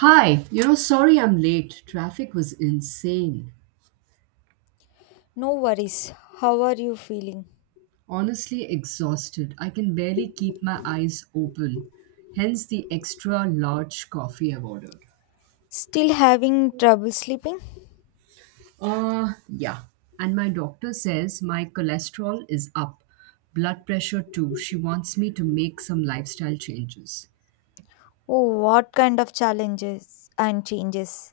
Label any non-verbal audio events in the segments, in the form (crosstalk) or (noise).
Sorry I'm late. Traffic was insane. No worries. How are you feeling? Honestly, exhausted. I can barely keep my eyes open. Hence the extra large coffee I've ordered. Still having trouble sleeping? Yeah. And my doctor says my cholesterol is up, blood pressure too. She wants me to make some lifestyle changes. Oh, what kind of challenges and changes?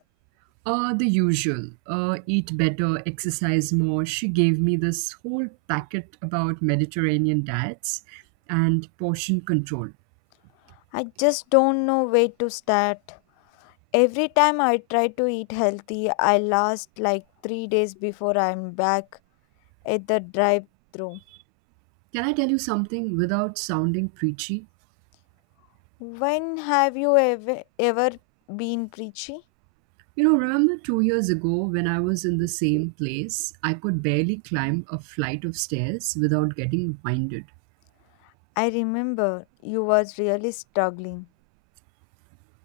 The usual. Eat better, exercise more. She gave me this whole packet about Mediterranean diets and portion control. I just don't know where to start. Every time I try to eat healthy, I last like 3 days before I'm back at the drive through. Can I tell you something without sounding preachy? When have you ever, ever been preachy? You know, remember 2 years ago when I was in the same place, I could barely climb a flight of stairs without getting winded. I remember you was really struggling.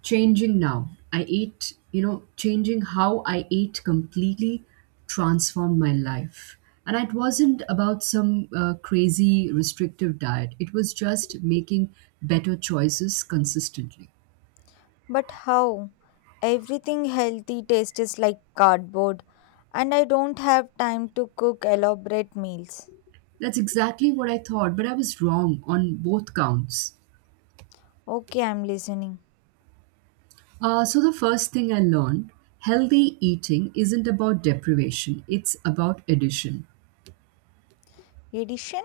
Changing now. I ate, you know, Changing how I ate completely transformed my life. And it wasn't about some crazy restrictive diet, it was just making better choices consistently. But how? Everything healthy tastes like cardboard, and I don't have time to cook elaborate meals. That's exactly what I thought, but I was wrong on both counts. Okay, I'm listening. So, the first thing I learned, healthy eating isn't about deprivation, it's about addition. Addition?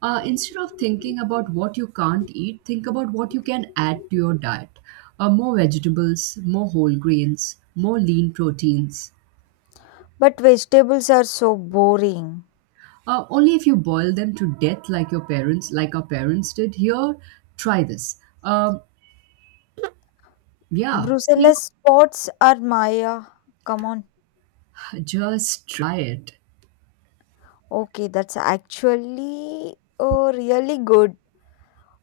Instead of thinking about what you can't eat, think about what you can add to your diet, more vegetables, more whole grains, more lean proteins. But vegetables are so boring. Only if you boil them to death, like your parents, like our parents did here, try this. Um yeah, see, Brussels spots are Maya. Come on. just try it. Okay, that's actually oh, really good.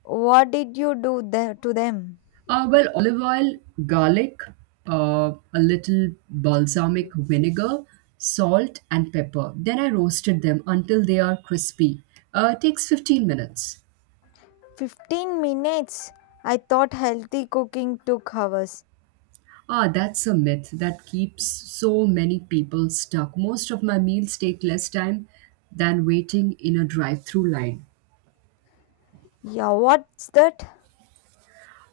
What did you do there to them? Well, olive oil, garlic, a little balsamic vinegar, salt, and pepper. Then I roasted them until they are crispy. Takes 15 minutes. 15 minutes. I thought healthy cooking took hours. Ah, that's a myth that keeps so many people stuck. Most of my meals take less time than waiting in a drive through line. Yeah, what's that?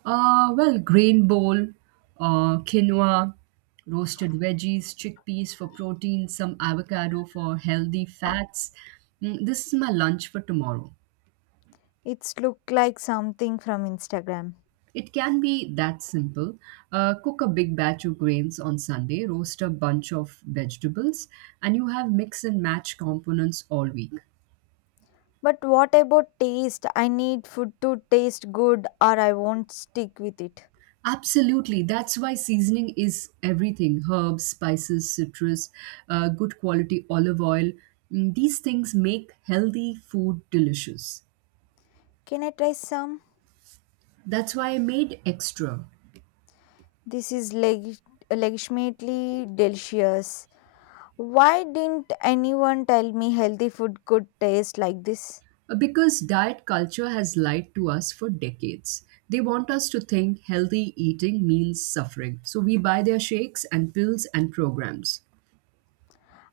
Well, grain bowl, quinoa, roasted veggies, chickpeas for protein, some avocado for healthy fats. Mm, this is my lunch for tomorrow. It's look like something from Instagram. It can be that simple. Cook a big batch of grains on Sunday, roast a bunch of vegetables, and you have mix and match components all week. But what about taste? I need food to taste good or I won't stick with it. Absolutely. That's why seasoning is everything, herbs, spices, citrus, good quality olive oil. Mm, these things make healthy food delicious. Can I try some? That's why I made extra. This is legitimately delicious. Why didn't anyone tell me healthy food could taste like this? Because diet culture has lied to us for decades. They want us to think healthy eating means suffering. So we buy their shakes and pills and programs.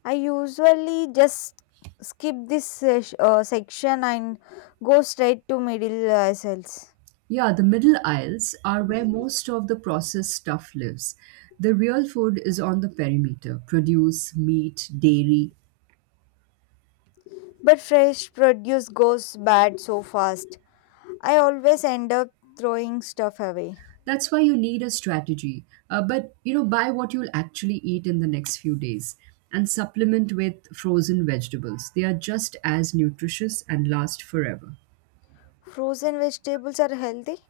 I usually just skip this section and go straight to middle aisles. Yeah, the middle aisles are where most of the processed stuff lives. The real food is on the perimeter, produce, meat, dairy. But fresh produce goes bad so fast. I always end up throwing stuff away. That's why you need a strategy. Buy what you'll actually eat in the next few days and supplement with frozen vegetables. They are just as nutritious and last forever. Frozen vegetables are healthy?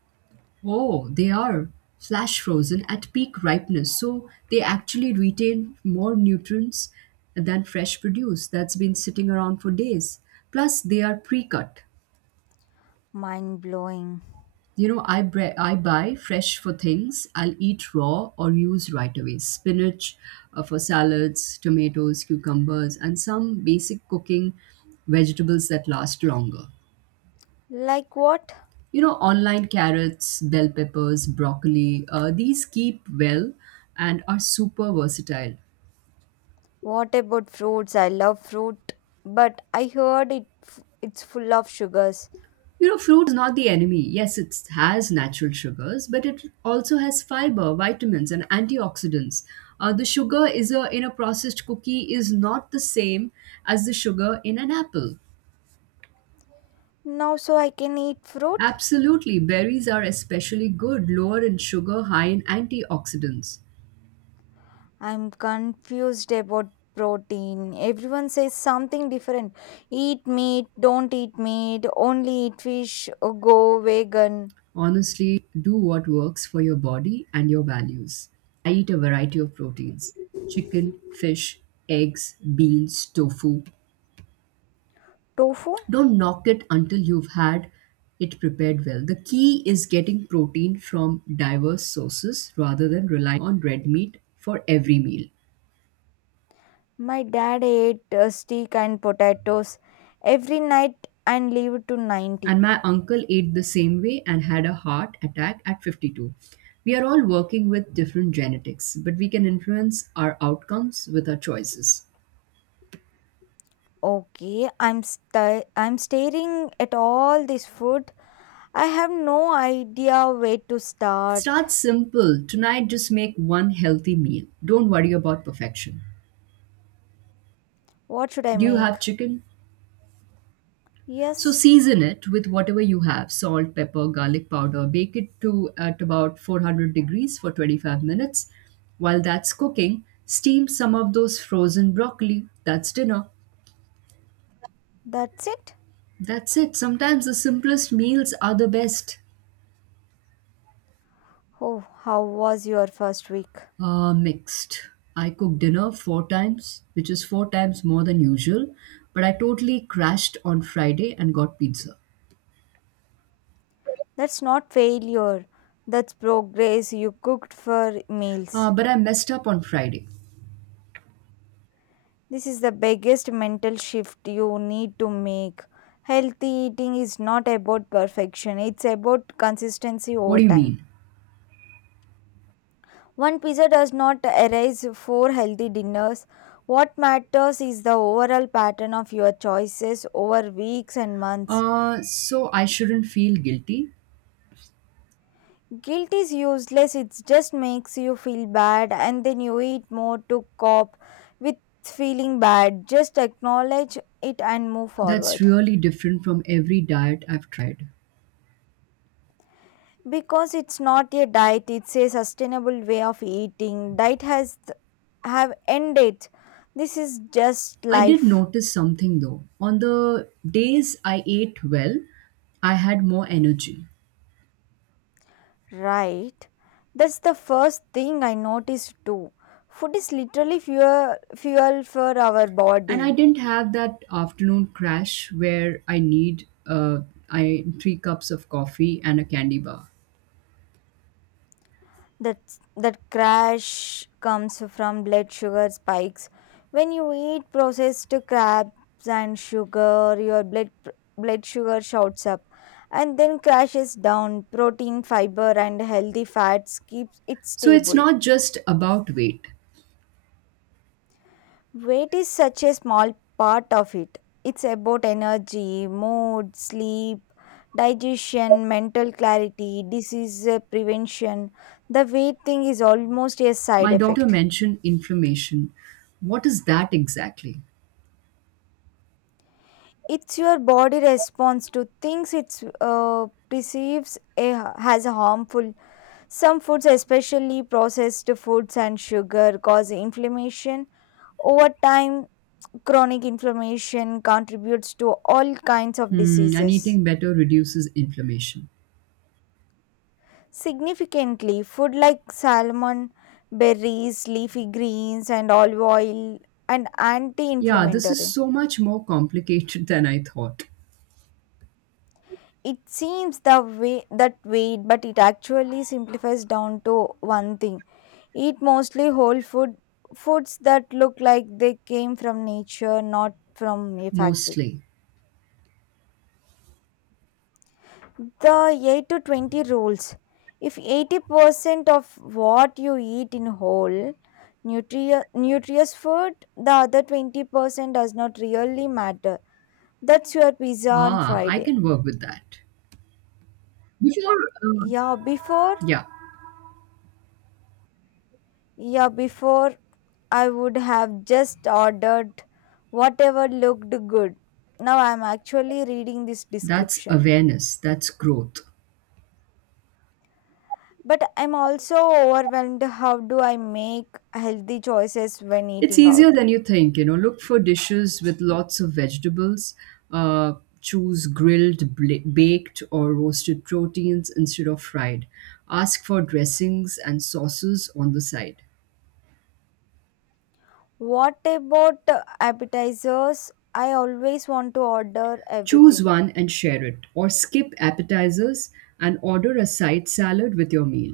Oh, they are flash frozen at peak ripeness. So they actually retain more nutrients than fresh produce that's been sitting around for days. Plus, they are pre cut. Mind blowing. You know, I buy fresh for things I'll eat raw or use right away. Spinach for salads, tomatoes, cucumbers, and some basic cooking vegetables that last longer. Like what? You know, online, carrots, bell peppers, broccoli, these keep well and are super versatile. What about fruits? I love fruit, but I heard it f- it's full of sugars. You know, fruit is not the enemy. Yes, it has natural sugars, but it also has fiber, vitamins, and antioxidants. The sugar is a in a processed cookie is not the same as the sugar in an apple. Now so I can eat fruit? Absolutely, berries are especially good, lower in sugar, high in antioxidants. I'm confused about protein. Everyone says something different. Eat meat, don't eat meat, only eat fish, or go vegan. Honestly, do what works for your body and your values. I eat a variety of proteins, chicken, fish, eggs, beans, tofu. Tofu? Don't knock it until you've had it prepared well. The key is getting protein from diverse sources rather than relying on red meat for every meal. My dad ate steak and potatoes every night and lived to 90. And my uncle ate the same way and had a heart attack at 52. We are all working with different genetics, but we can influence our outcomes with our choices. Okay, I'm staring at all this food. I have no idea where to start. Start simple. Tonight, just make one healthy meal. Don't worry about perfection. What should I Do you have make? chicken? So Yes, season it with whatever you have, salt, pepper, garlic powder. Bake it to at about 400 degrees for 25 minutes. While that's cooking, steam some of those frozen broccoli. That's dinner. that's it. That's it. Sometimes the simplest meals are the best. Oh, how was your first week? Mixed. I cooked dinner four times, which is four times more than usual, but I totally crashed on Friday and got pizza. That's not failure. That's progress. You cooked for Uh, meals. but I messed up on Friday. This is the biggest mental shift you need to make. Healthy eating is not about perfection, it's about consistency What over do you time. mean? One pizza does not erase four healthy dinners. What matters is the overall pattern of your choices over weeks and months. So I shouldn't feel guilty. Guilt is useless, it just makes you feel bad, and then you eat more to cope with feeling bad. Just acknowledge it and move That's forward. really different from every diet I've tried. Because it's not a diet, it's a sustainable way of eating. Diet has have end date. This is just I did life. notice something though. On the days I ate well, I had more energy. Right, that's the first thing I noticed too. Food is literally fuel for our And body. I didn't have that afternoon crash where I need three cups of coffee and a candy bar. That that crash comes from blood sugar spikes. When you eat processed crabs and sugar, your blood sugar shoots up and then crashes down. Protein, fiber, and healthy fats keeps it So it's stable. not just about weight. Weight is such a small part of it. It's about energy, mood, sleep, digestion, mental clarity, disease prevention. The weight thing is almost a side My doctor effect. mentioned inflammation. What is that exactly? It's your body response to things it's perceives as harmful. Some foods, especially processed foods and sugar, cause inflammation. Over time, chronic inflammation contributes to all kinds of Hmm, and diseases. eating better reduces inflammation. Significantly, food like salmon, berries, leafy greens, and olive oil and Yeah, this is anti-inflammatory. so much more complicated (laughs) than I thought. It seems the way that way, but it actually simplifies down to one thing. Eat mostly whole foods, that look like they came from nature, not from a factory. Mostly. The 8 to 20 rules. If 80% of what you eat in whole nutritious food, the other 20% does not really matter. That's your pizza on Ah, I Friday. can work with that. Before, uh, Yeah, before yeah. yeah, before I would have just ordered whatever looked good. Now I'm actually reading this That's description. awareness, that's growth. But I'm also overwhelmed. How do I make healthy choices when It's eating easier out? than you think, you know. Look for dishes with lots of vegetables. Uh, choose grilled, baked, or roasted proteins instead of fried. Ask for dressings and sauces on the side. What about appetizers? I always want to order Choose everything. one and share it, or skip appetizers and order a side salad with your meal.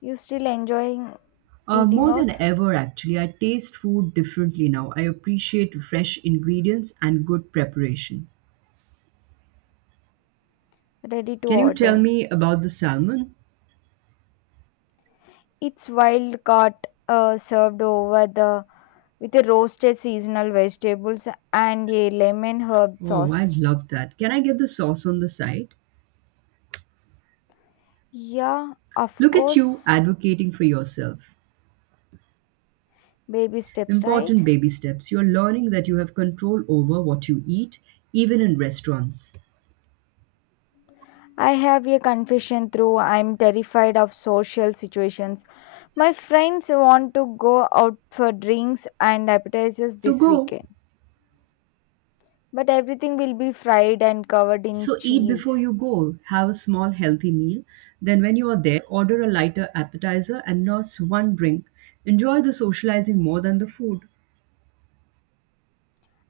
You still enjoying Uh, eating more than out? ever, actually, I taste food differently now. I appreciate fresh ingredients and good preparation. Ready to Can you tell order. me about the salmon? It's wild caught, served over the with a roasted seasonal vegetables and a lemon herb Oh, I sauce. love that. Can I get the sauce on the side? Yeah, of Look at you course. advocating for yourself. Baby steps, right? Important baby steps. You're learning that you have control over what you eat, even in restaurants. I have a confession through, I'm terrified of social situations. My friends want to go out for drinks and appetizers So this go. weekend, but everything will be fried and covered in So eat before cheese. you go. Have a small healthy meal. Then, when you are there, order a lighter appetizer and nurse one drink. Enjoy the socializing more than the food.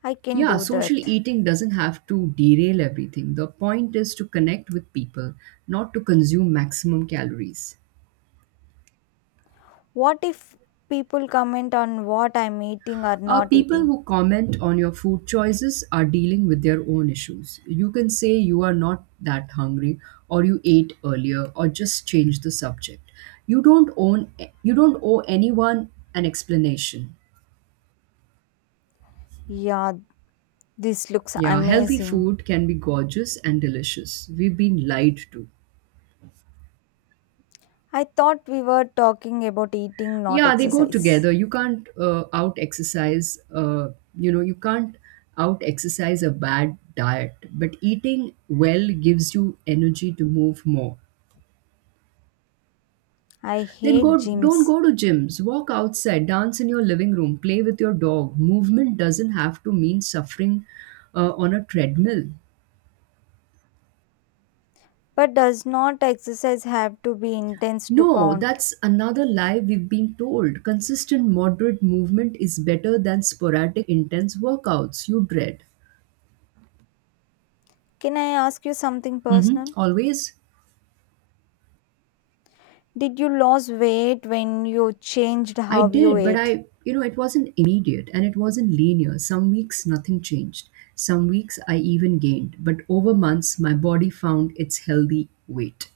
I can Yeah, do social that. eating doesn't have to derail everything. The point is to connect with people, not to consume maximum calories. What if people comment on what I'm eating or Uh, not people eating? who comment on your food choices are dealing with their own issues. You can say you are not that hungry, or you ate earlier, or just change the subject. You don't own. You don't owe anyone an explanation. Yeah, this looks Yeah, healthy amazing. food can be gorgeous and delicious. We've been lied to. I thought we were talking about eating, not Yeah, they go exercise. together. You can't out exercise. You can't out exercise a bad diet, but eating well gives you energy to move more. I Then hate go, don't gyms. go to gyms, walk outside, dance in your living room, play with your dog. Movement doesn't have to mean suffering on a treadmill. But does not exercise have to be intense to No, count? that's another lie we've been told. Consistent moderate movement is better than sporadic intense workouts you dread. Can I ask you something Mhm, personal? always? Did you lose weight when you changed I how you did, but ate? It wasn't immediate and it wasn't linear. Some weeks nothing changed. Some weeks I even gained, but over months my body found its healthy weight.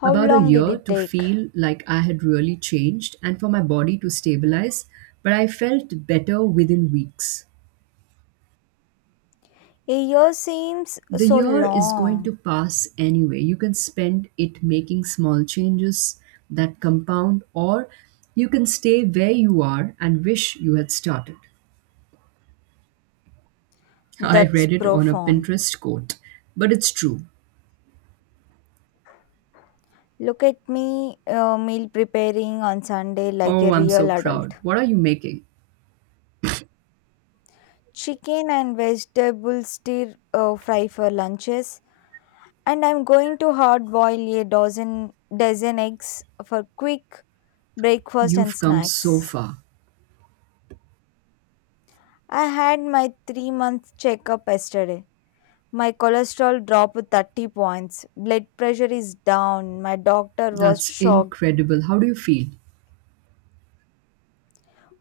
How About a long did year it to take? feel like I had really changed and for my body to stabilize, but I felt better within weeks. A year seems The so year is going to long. pass anyway. You can spend it making small changes that compound, or you can stay where you are and wish you had started. I That's read it on a profound. Pinterest quote, but it's true. Look at me, meal preparing on Sunday like Oh, a I'm so real adult. proud. What are you making? Chicken and vegetable stir fry for lunches, and I'm going to hard boil a dozen eggs for quick breakfast and You've come so snacks. far. I had my 3-month checkup yesterday. My cholesterol dropped 30 points. Blood pressure is down. My doctor was That's shocked. incredible. How do you feel?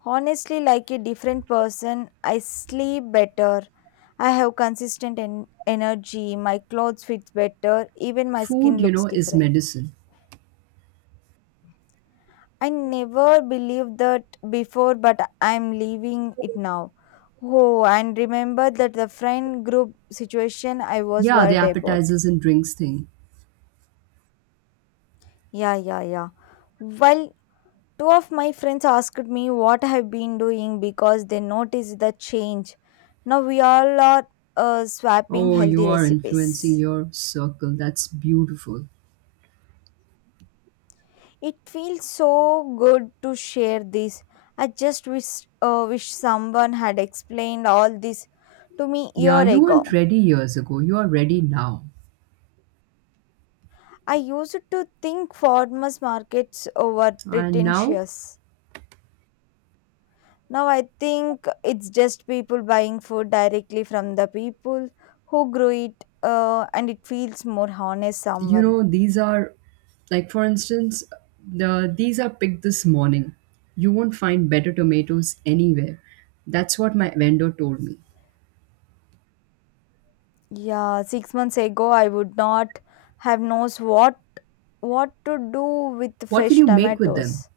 Honestly, like a different person. I sleep better. I have consistent energy. My clothes fit better. Even my skin Food, you looks know, is different. medicine. I never believed that before, but I'm leaving it now. Oh, and remember that the friend group situation I was Yeah, the worried about. appetizers and drinks thing. Yeah, yeah, yeah. Well, two of my friends asked me what I've been doing because they noticed the change. Now we all are, swapping Oh, healthy you are influencing recipes. your circle. That's beautiful. It feels so good to share this. I just wish someone had explained all this to me Yeah, year you weren't ago. ready years ago. You are ready now. I used to think farmers markets were And now, pretentious. Now I think it's just people buying food directly from the people who grow it, and it feels more honest. These are, like for instance, these are picked this morning. You won't find better tomatoes anywhere. That's what my vendor told me. Yeah, 6 months ago I would not have knows what to do with What will fresh you make with them? tomatoes.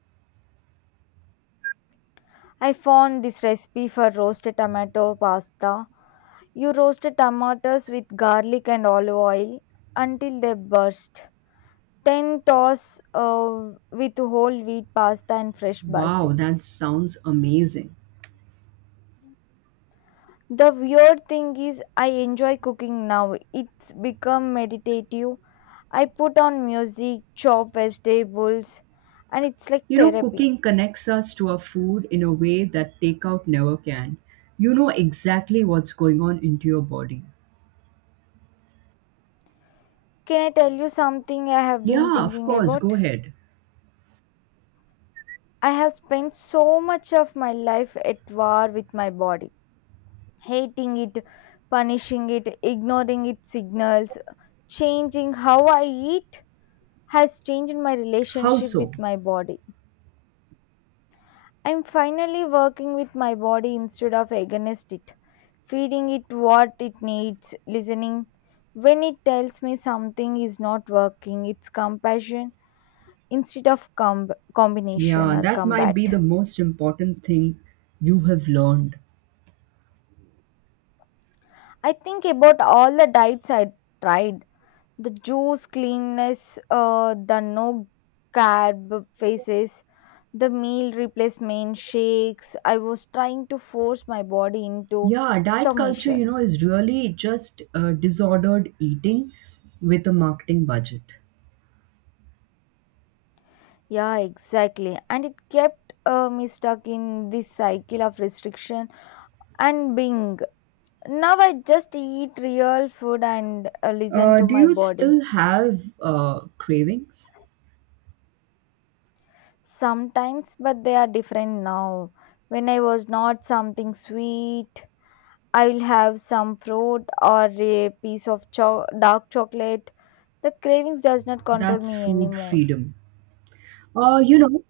I found this recipe for roasted tomato pasta. You roast the tomatoes with garlic and olive oil until they burst. 10, toss with whole wheat pasta and fresh Wow, basil. that sounds amazing. The weird thing is, I enjoy cooking now. It's become meditative. I put on music, chop vegetables, and it's like You know, therapy. cooking connects us to our food in a way that takeout never can. You know exactly what's going on into your body. Can I tell you something I have been Yeah, of thinking course, about? go ahead. I have spent so much of my life at war with my body, hating it, punishing it, ignoring its signals. Changing how I eat has changed my How relationship so? with my body. I'm finally working with my body instead of against it, feeding it what it needs, listening when it tells me something is not working. It's compassion instead of combination Yeah, or that might be the combat. most important thing you have learned. I think about all the diets I tried, the juice, cleanness, the no carb phases, the meal replacement shakes I was trying to force my body into Yeah, diet culture, you know, submission. is really just disordered eating with a marketing budget. Yeah, exactly, and it kept me stuck in this cycle of restriction and being. Now I just eat real food and listen Uh, to do my you body. still have cravings? Sometimes, but they are different now. When I was not something sweet, I will have some fruit or a piece of dark chocolate. The cravings does not control That's me food anymore. freedom. Uh, you know,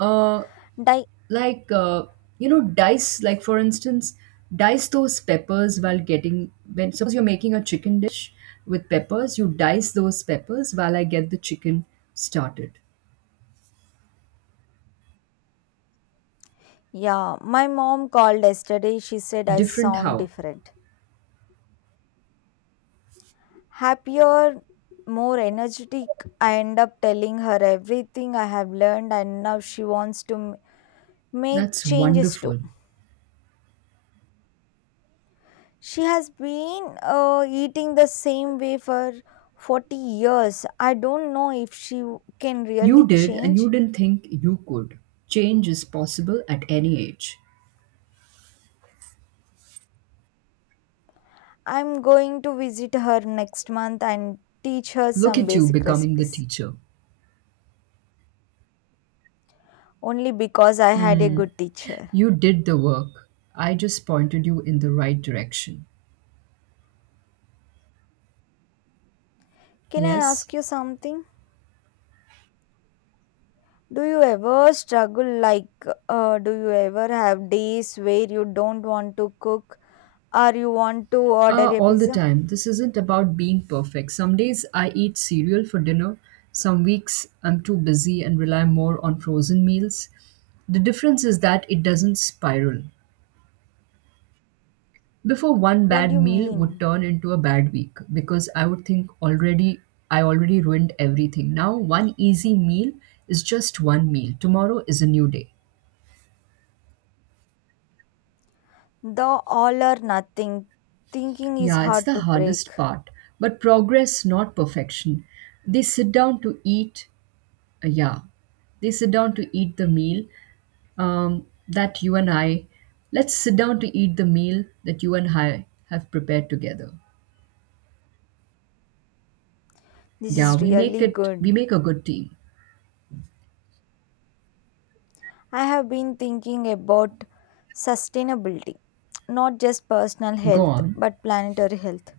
uh, Di- like uh, Dice, like for instance, dice those peppers while getting, when suppose you're making a chicken dish with peppers, you dice those peppers while I get the chicken started. yeah, my mom called yesterday. She said I Different sound how? different, happier, more energetic. I end up telling her everything I have learned, and now she wants to make That's changes too. wonderful. She has been, eating the same way for 40 years. I don't know if she can You really did and you change. didn't think you could. Change is possible at any age. I'm going to visit her next month and teach her Look some at you basic becoming the recipes, teacher. only because I had a good teacher. You did the work, I just pointed you in the right direction. Can I Yes. ask you something? Do you ever struggle, like, do you ever have days where you don't want to cook or you want to order Uh, a all the pizza? time. This isn't about being perfect. Some days I eat cereal for dinner. Some weeks I'm too busy and rely more on frozen meals. The difference is that it doesn't spiral. Before, one What do bad you meal would mean? turn into a bad week because I would think already I already ruined everything. Now one easy meal is just one meal. Tomorrow is a new day. The all or nothing thinking is Yeah, it's hard the to break. hardest part. But progress, not perfection. They sit down to eat, yeah, they sit down to eat the meal that you and I, let's sit down to eat the meal that you and I have prepared together. This Yeah, is really we good. make a good team. I have been thinking about sustainability, not just personal Go health, on. but planetary health.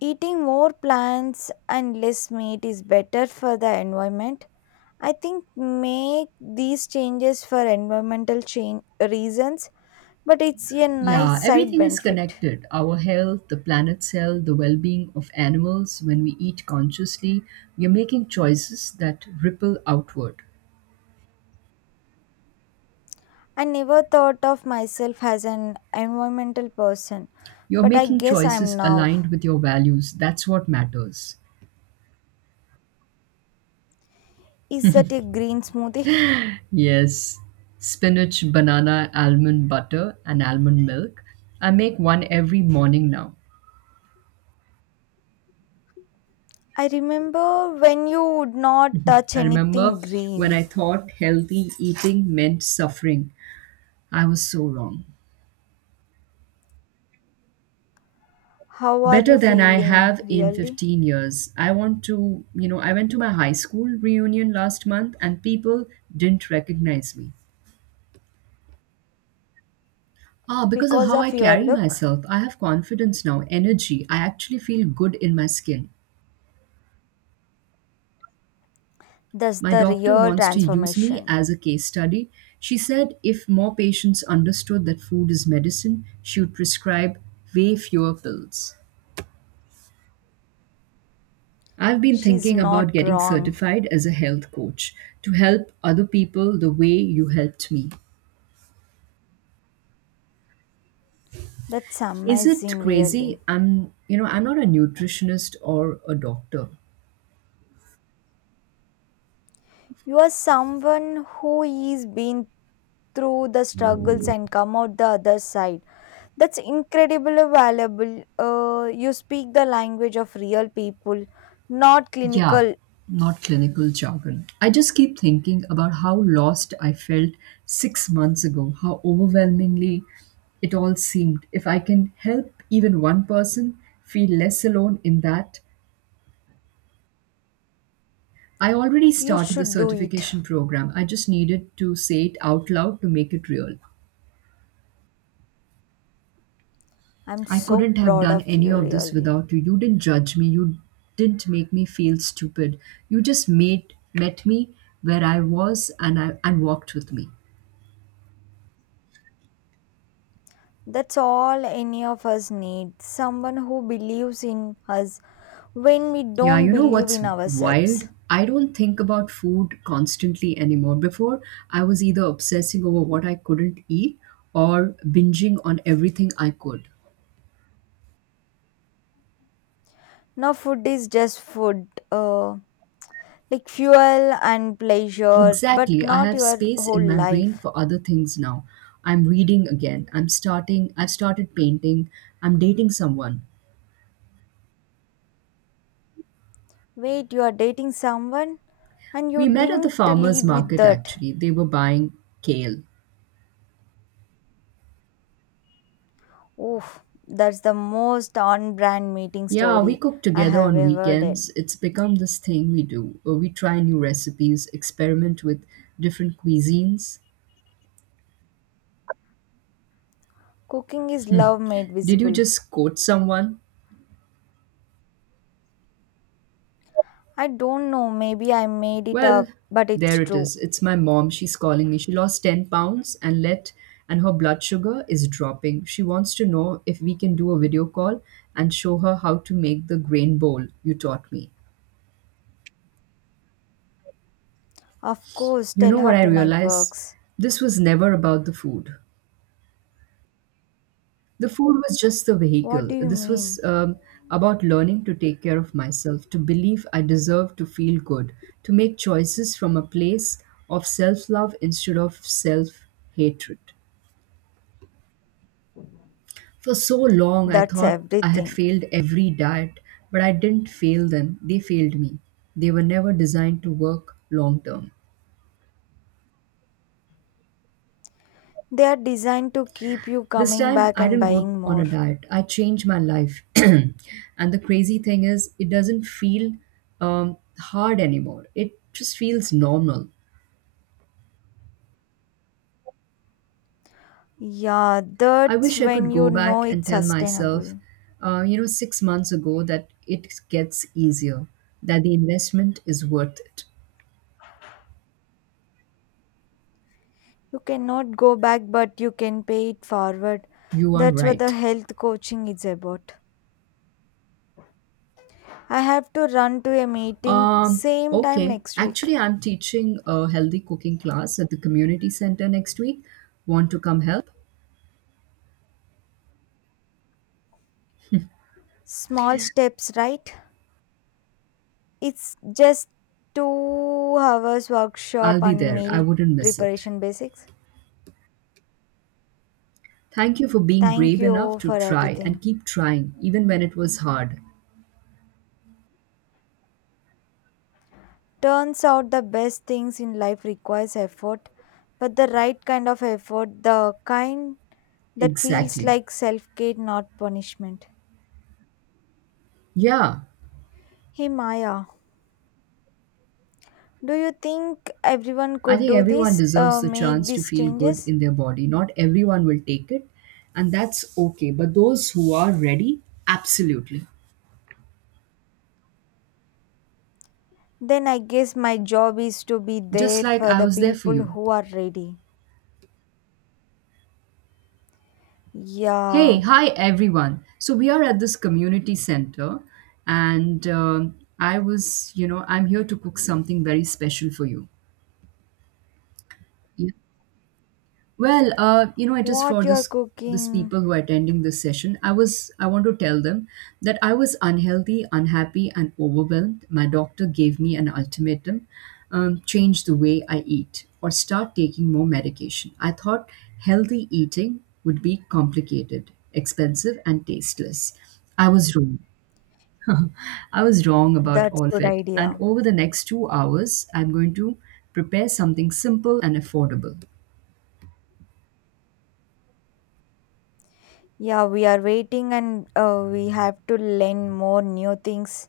Eating more plants and less meat is better for the environment. I think make these changes for environmental change reasons, but it's a nice Yeah, side everything is benefit. connected, our health, the planet's health, the well being of animals. When we eat consciously, you're making choices that ripple outward. I never thought of myself as an environmental person, You're but I making guess I'm choices now. aligned with your values. That's what matters. Is that a green smoothie? Yes, spinach, banana, almond butter, and almond milk. I make one every morning now. I remember when you would not touch I remember anything when green. I thought healthy eating meant suffering. I was so wrong. How are Better you than I feeling, have in really? 15 years. I want to, you know, I went to my high school reunion last month and people didn't recognize me. Ah, because of Because how I of your carry look? myself, I have confidence now, energy. I actually feel good in my skin. That's My the doctor real wants to use me transformation. as a case study. She said if more patients understood that food is medicine, she would prescribe way fewer pills. I've been She's thinking about not getting wrong. certified as a health coach to help other people the way you helped me. That's Is it amazing, really. crazy? I'm not a nutritionist or a doctor. You are someone who is been through the struggles and come out the other side. That's incredibly valuable. You speak the language of real people, not Yeah, clinical. not clinical jargon. I just keep thinking about how lost I felt 6 months ago, how overwhelmingly it all seemed. If I can help even one person feel less alone in that, I already You started the should do it. certification program. I just needed to say it out loud to make it real. I'm I so couldn't have proud done of any you, of this really. without you. You didn't judge me. You didn't make me feel stupid. You just made met me where I was and walked with me. That's all any of us need, someone who believes in us when we Yeah, don't you know believe what's in wild? ourselves. I don't think about food constantly anymore. Before, I was either obsessing over what I couldn't eat or binging on everything I could. Now, food is just food, like fuel and pleasure, but Exactly. I not have your space whole in my brain life. for other things now. I'm reading again. I've started painting. I'm dating someone. Wait, you are dating someone and We you met at the didn't farmer's lead with market that. actually. They were buying kale. Oof, that's the most on brand meeting Yeah, we story cook I together have on ever did. weekends. It's become this thing we do. We try new recipes, experiment with different cuisines. Cooking is love made Did you visible. just quote someone? I don't know, maybe I made it Well, up, but there it's it true. is. It's my mom. She's calling me. She lost 10 pounds and her blood sugar is dropping. She wants to know if we can do a video call and show her how to make the grain bowl you taught me. Of course, You tell know what her I tonight realize? works. This was never about the food. The food was just the What vehicle. do you This was mean? um, about learning to take care of myself, to believe I deserve to feel good, to make choices from a place of self love instead of self hatred. For so long, I That's thought I had everything. failed every diet, but I didn't fail them. They failed me. They were never designed to work long term. They are designed to keep you This coming time, back I and didn't go buying on a more. diet. I changed my life. (clears throat) And the crazy thing is, it doesn't feel hard anymore. It just feels normal. Yeah, I that's wish I could when go you know back and it's tell myself, sustainable. 6 months ago, that it gets easier, that the investment is worth it. You cannot go back, but you can pay it forward. You are That's what the right. health coaching is about. I have to run to a meeting, Um, same time okay. next week. Actually, I'm teaching a healthy cooking class at the community center next week. Want to come help? Small steps, right? It's just 2 hours I'll workshop be on there. I meal wouldn't miss it. preparation basics. Thank you for being Thank brave enough you to for try and everything. keep trying, even when it was hard. Turns out the best things in life requires effort, but the right kind of effort, the kind that feels Exactly. like self-care, not punishment. Yeah, Hey Maya, do you think everyone I could think do everyone this, deserves the make chance to these feel good changes? in their body. Not everyone will take it, and that's okay. But those who are ready, absolutely. Then I guess my job is to be Just there like for I the was there for people you. who are ready. Hey, Yeah, hi everyone. So we are at this community center, and I was, you know, I'm here to cook something very special for you. Yeah. Well, it is what for you're this cooking, people who are attending this session. I want to tell them that I was unhealthy, unhappy, and overwhelmed. My doctor gave me an ultimatum: change the way I eat or start taking more medication. I thought healthy eating would be complicated, expensive, and tasteless. I was wrong. I was wrong about that's all of good it. And idea. over the next 2 hours, I'm going to prepare something simple and affordable. Yeah, we are waiting, and we have to learn more new things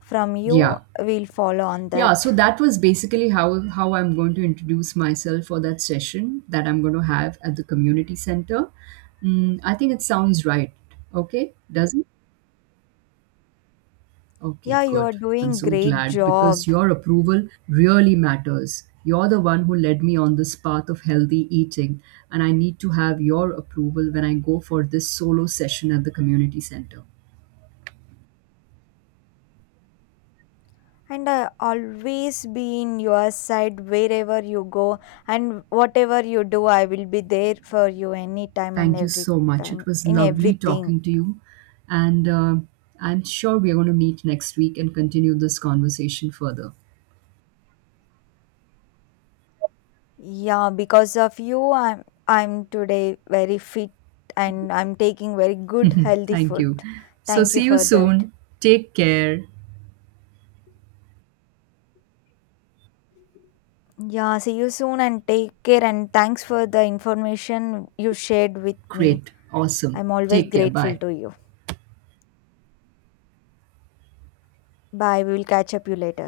from you. Yeah, We'll follow on yeah, so that. that was basically how I'm going to introduce myself for that session that I'm going to have at the community center. Mm, I think it sounds right. Okay, does it? Okay, Yeah, you are good. I'm doing so great glad because job. your approval really matters. You're the one who led me on this path of healthy eating, and I need to have your approval when I go for this solo session at the community center. And I always be in your side wherever you go and whatever you do. I will be there for you anytime and Thank you every so much. It time was in lovely everything. talking to you. And I'm sure we are going to meet next week and continue this conversation further. Yeah, because of you, I'm I'm today very fit, and I'm taking very good healthy Thank food. you. So, Thank you see you for that. soon. Take care. Yeah, see you soon, and take care, and thanks for the information you shared with me. Great. Awesome. I'm always Take care. grateful Bye. to you. Bye, we will catch up you later.